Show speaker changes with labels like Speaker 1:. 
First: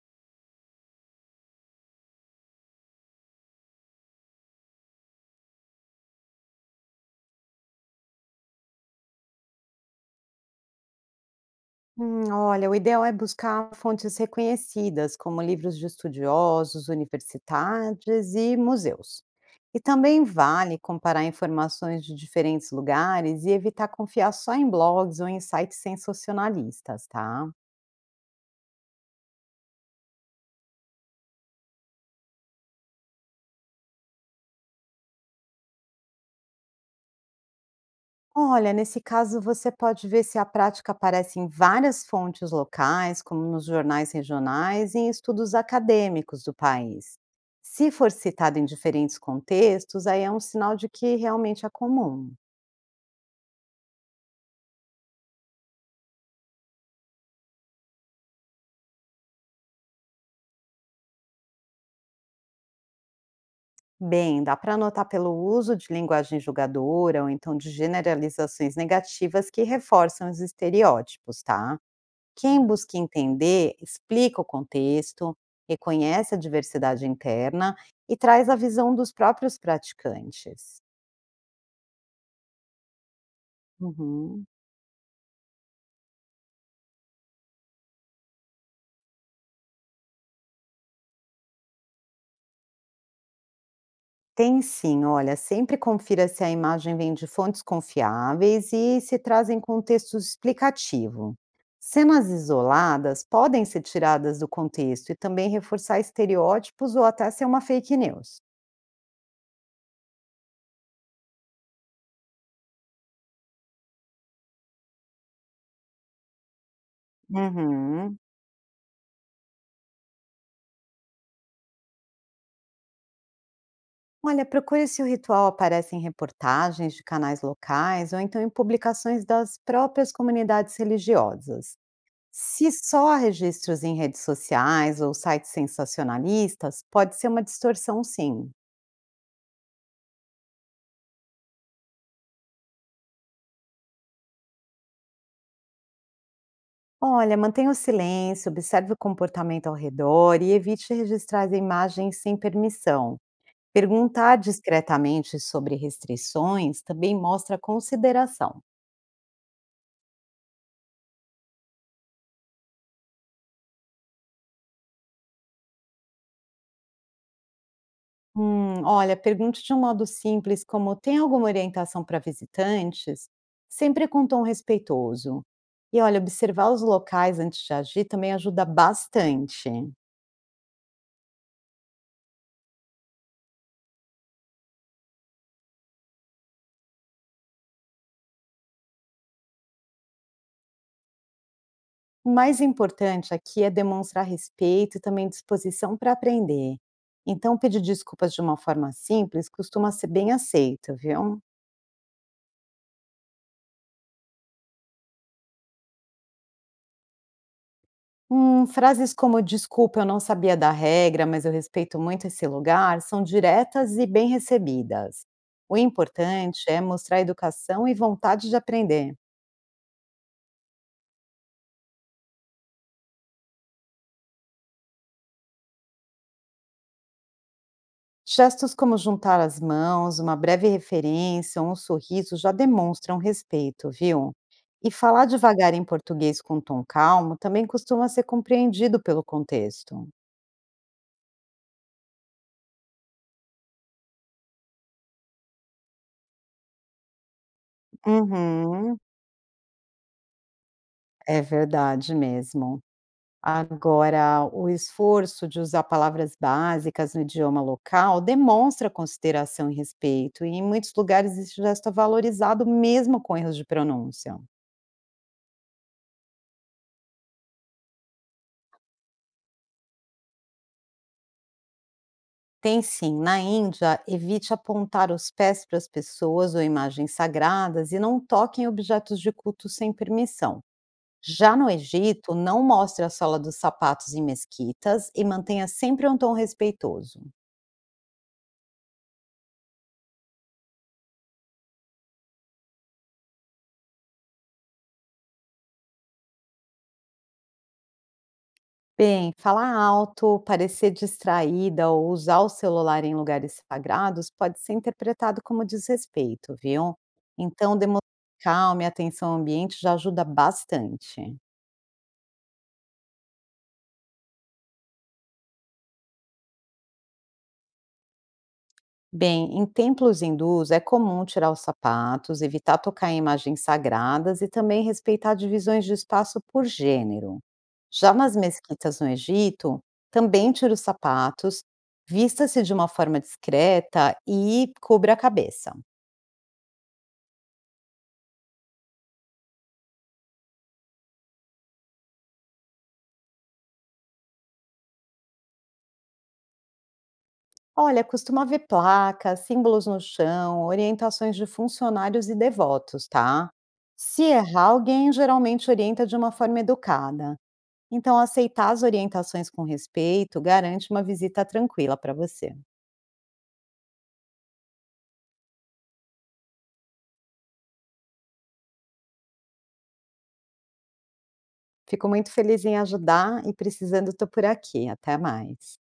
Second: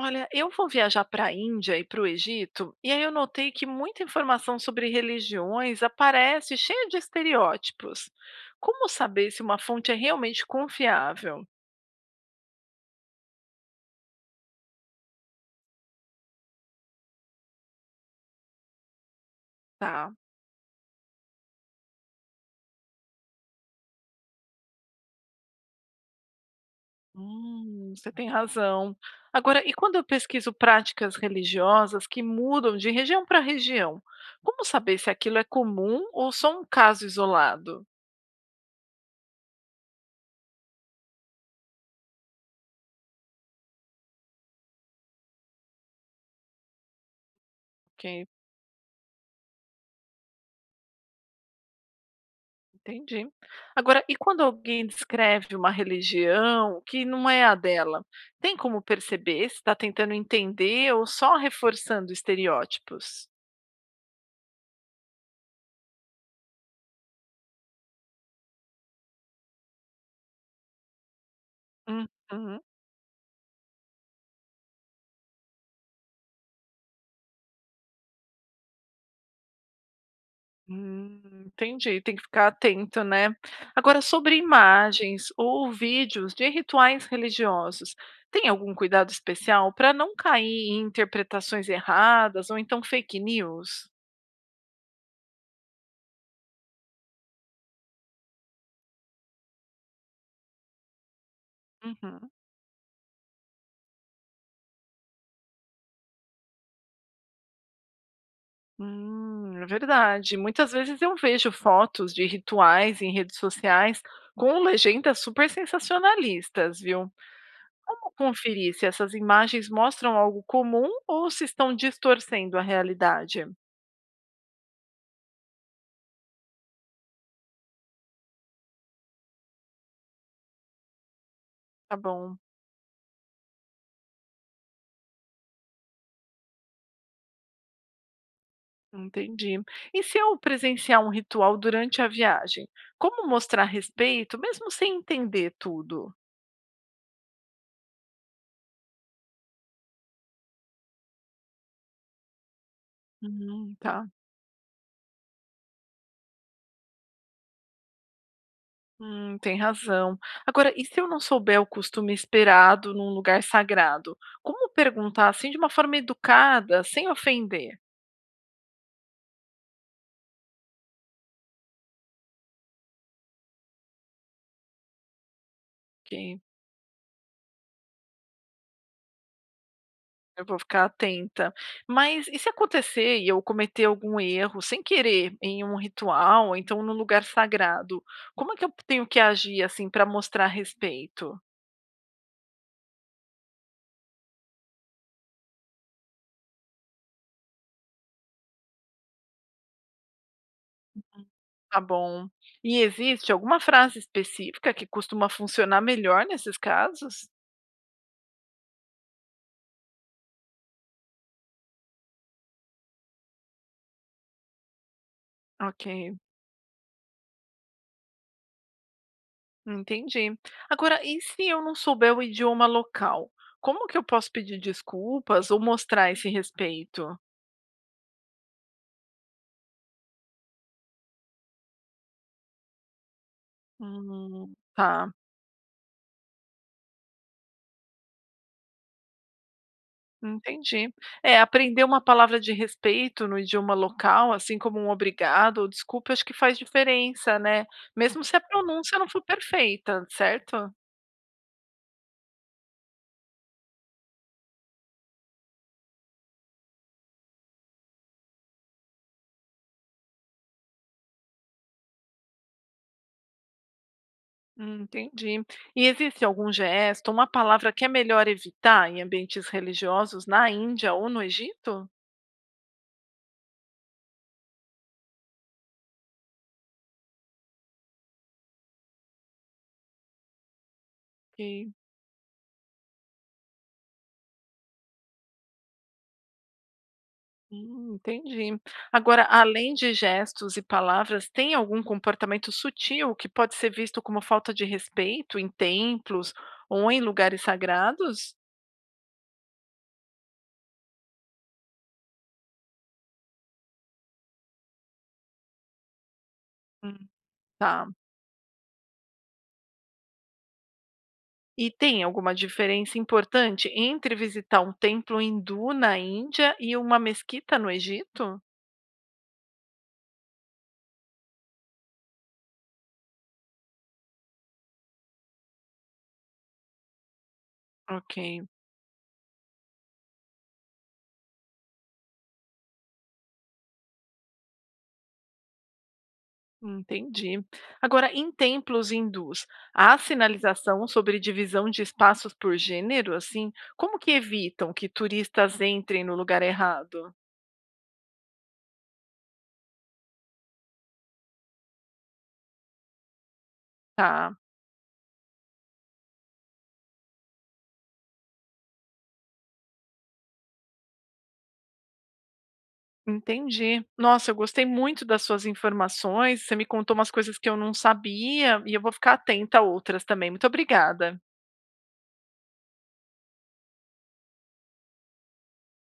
Speaker 1: Olha, eu vou viajar para a Índia e para o Egito, e aí eu notei que muita informação sobre religiões aparece cheia de estereótipos. Como saber se uma fonte é realmente confiável?
Speaker 2: Olha, o ideal é buscar fontes reconhecidas, como livros de estudiosos, universidades e museus. E
Speaker 1: Tá.
Speaker 2: também vale comparar informações de diferentes lugares e evitar confiar só em blogs ou em sites sensacionalistas, tá?
Speaker 1: Você tem razão. Agora, e quando eu pesquiso práticas religiosas que mudam de região para região? Como saber se aquilo é comum ou só um caso isolado?
Speaker 2: Olha, nesse caso você pode ver se a prática aparece em várias fontes locais, como nos jornais regionais e em estudos acadêmicos do país. Se
Speaker 1: Ok,
Speaker 2: for citado em diferentes contextos, aí é um sinal de que realmente é comum.
Speaker 1: entendi. Agora, e quando alguém descreve uma religião que não é a dela, tem como perceber se está tentando entender ou só reforçando estereótipos?
Speaker 2: Bem, dá para notar pelo uso de linguagem julgadora ou então de generalizações negativas que reforçam os estereótipos, tá?
Speaker 1: Uhum.
Speaker 2: Quem busca entender, explica o contexto, reconhece a diversidade interna e traz a visão dos próprios praticantes.
Speaker 1: Entendi, tem que ficar atento, né? Agora, sobre
Speaker 2: Uhum.
Speaker 1: imagens ou vídeos de rituais religiosos, tem algum cuidado especial para não cair em interpretações erradas ou então fake news?
Speaker 2: Tem sim, olha, sempre confira se a imagem vem de fontes confiáveis e se trazem contexto explicativo. Cenas
Speaker 1: Uhum.
Speaker 2: isoladas podem ser tiradas do contexto e também reforçar estereótipos ou até ser uma fake news.
Speaker 1: É verdade. Muitas vezes eu vejo fotos de rituais em redes sociais com legendas super sensacionalistas, viu? Como
Speaker 2: Uhum.
Speaker 1: conferir se essas imagens mostram algo comum ou se estão distorcendo a realidade?
Speaker 2: Olha, procure se o ritual aparece em reportagens de canais locais ou então em publicações das próprias comunidades religiosas.
Speaker 1: Tá bom,
Speaker 2: Se só há registros em redes sociais ou sites sensacionalistas, pode ser uma distorção, sim.
Speaker 1: entendi. E se eu presenciar um ritual durante a viagem, como mostrar respeito, mesmo sem entender tudo?
Speaker 2: Olha, mantenha o silêncio, observe o comportamento ao redor e evite registrar as imagens sem permissão.
Speaker 1: Tá.
Speaker 2: Perguntar discretamente sobre restrições também mostra consideração.
Speaker 1: Tem razão. Agora, e se eu não souber o costume esperado num lugar sagrado? Como perguntar assim de uma forma educada, sem ofender?
Speaker 2: Olha, pergunte de um modo simples, como tem alguma orientação para visitantes? Sempre com tom respeitoso. E olha,
Speaker 1: Que
Speaker 2: observar os locais antes de agir também ajuda bastante.
Speaker 1: eu vou ficar atenta. Mas e se acontecer e eu cometer algum erro sem querer em um ritual, ou então num lugar sagrado? Como é que eu tenho que agir assim para mostrar respeito?
Speaker 2: O mais importante aqui é demonstrar respeito e também disposição para aprender. Então, pedir desculpas de uma forma simples costuma ser bem aceito, viu?
Speaker 1: Tá bom. E existe alguma frase específica que costuma funcionar melhor nesses casos?
Speaker 2: Frases como desculpa, eu não sabia da regra, mas eu respeito muito esse lugar, são diretas e bem recebidas. O
Speaker 1: Ok.
Speaker 2: importante é mostrar educação e vontade de aprender.
Speaker 1: Entendi. Agora, e se eu não souber o idioma local? Como que eu posso pedir desculpas ou mostrar esse respeito?
Speaker 2: Gestos como juntar as mãos, uma breve referência ou um sorriso já demonstram respeito, viu? E
Speaker 1: Tá,
Speaker 2: falar devagar em português com tom calmo também costuma ser compreendido pelo contexto.
Speaker 1: entendi. É, aprender uma palavra de respeito no idioma local, assim como um obrigado ou desculpa, acho que faz diferença, né? Mesmo se a pronúncia
Speaker 2: Uhum,
Speaker 1: não for perfeita, certo?
Speaker 2: é verdade mesmo. Agora, o esforço de usar palavras básicas no idioma local demonstra consideração e respeito, e em muitos lugares esse gesto é valorizado mesmo com erros de pronúncia.
Speaker 1: Entendi. E existe algum gesto, uma palavra que é melhor evitar em ambientes religiosos na Índia ou no Egito?
Speaker 2: Tem sim. Na Índia, evite apontar os pés para as pessoas ou imagens sagradas e não toque em objetos de culto sem permissão. Já no Egito, não mostre a sola dos sapatos em mesquitas e mantenha sempre um tom respeitoso.
Speaker 1: Entendi. Agora, além de gestos e palavras, tem algum comportamento sutil que pode ser visto como falta de respeito em templos ou em lugares sagrados?
Speaker 2: Bem, falar alto, parecer distraída ou usar o celular em lugares sagrados pode ser interpretado como desrespeito, viu?
Speaker 1: Hum.
Speaker 2: Então,
Speaker 1: Tá.
Speaker 2: demonstrar calma e atenção ao ambiente já ajuda bastante.
Speaker 1: E tem alguma diferença importante entre visitar um templo hindu na Índia e uma mesquita no Egito?
Speaker 2: Bem, em templos hindus é comum tirar os sapatos, evitar tocar em imagens sagradas e também respeitar divisões de espaço por gênero. Já
Speaker 1: Ok.
Speaker 2: nas mesquitas no Egito, também tira os sapatos, vista-se de uma forma discreta e cubra a cabeça.
Speaker 1: Entendi. Agora, em templos hindus, há sinalização sobre divisão de espaços por gênero, assim? Como que evitam que turistas entrem no lugar errado?
Speaker 2: Olha, costuma haver placas, símbolos no chão, orientações de funcionários e devotos, tá? Se
Speaker 1: Tá,
Speaker 2: errar, alguém geralmente orienta de uma forma educada. Então, aceitar as orientações com respeito garante uma visita tranquila para você.
Speaker 1: entendi. Nossa, eu gostei muito das suas informações. Você me contou umas coisas que eu não sabia e eu vou ficar atenta a outras também. Muito obrigada.
Speaker 2: Fico muito feliz em ajudar e precisando, estou por aqui. Até mais.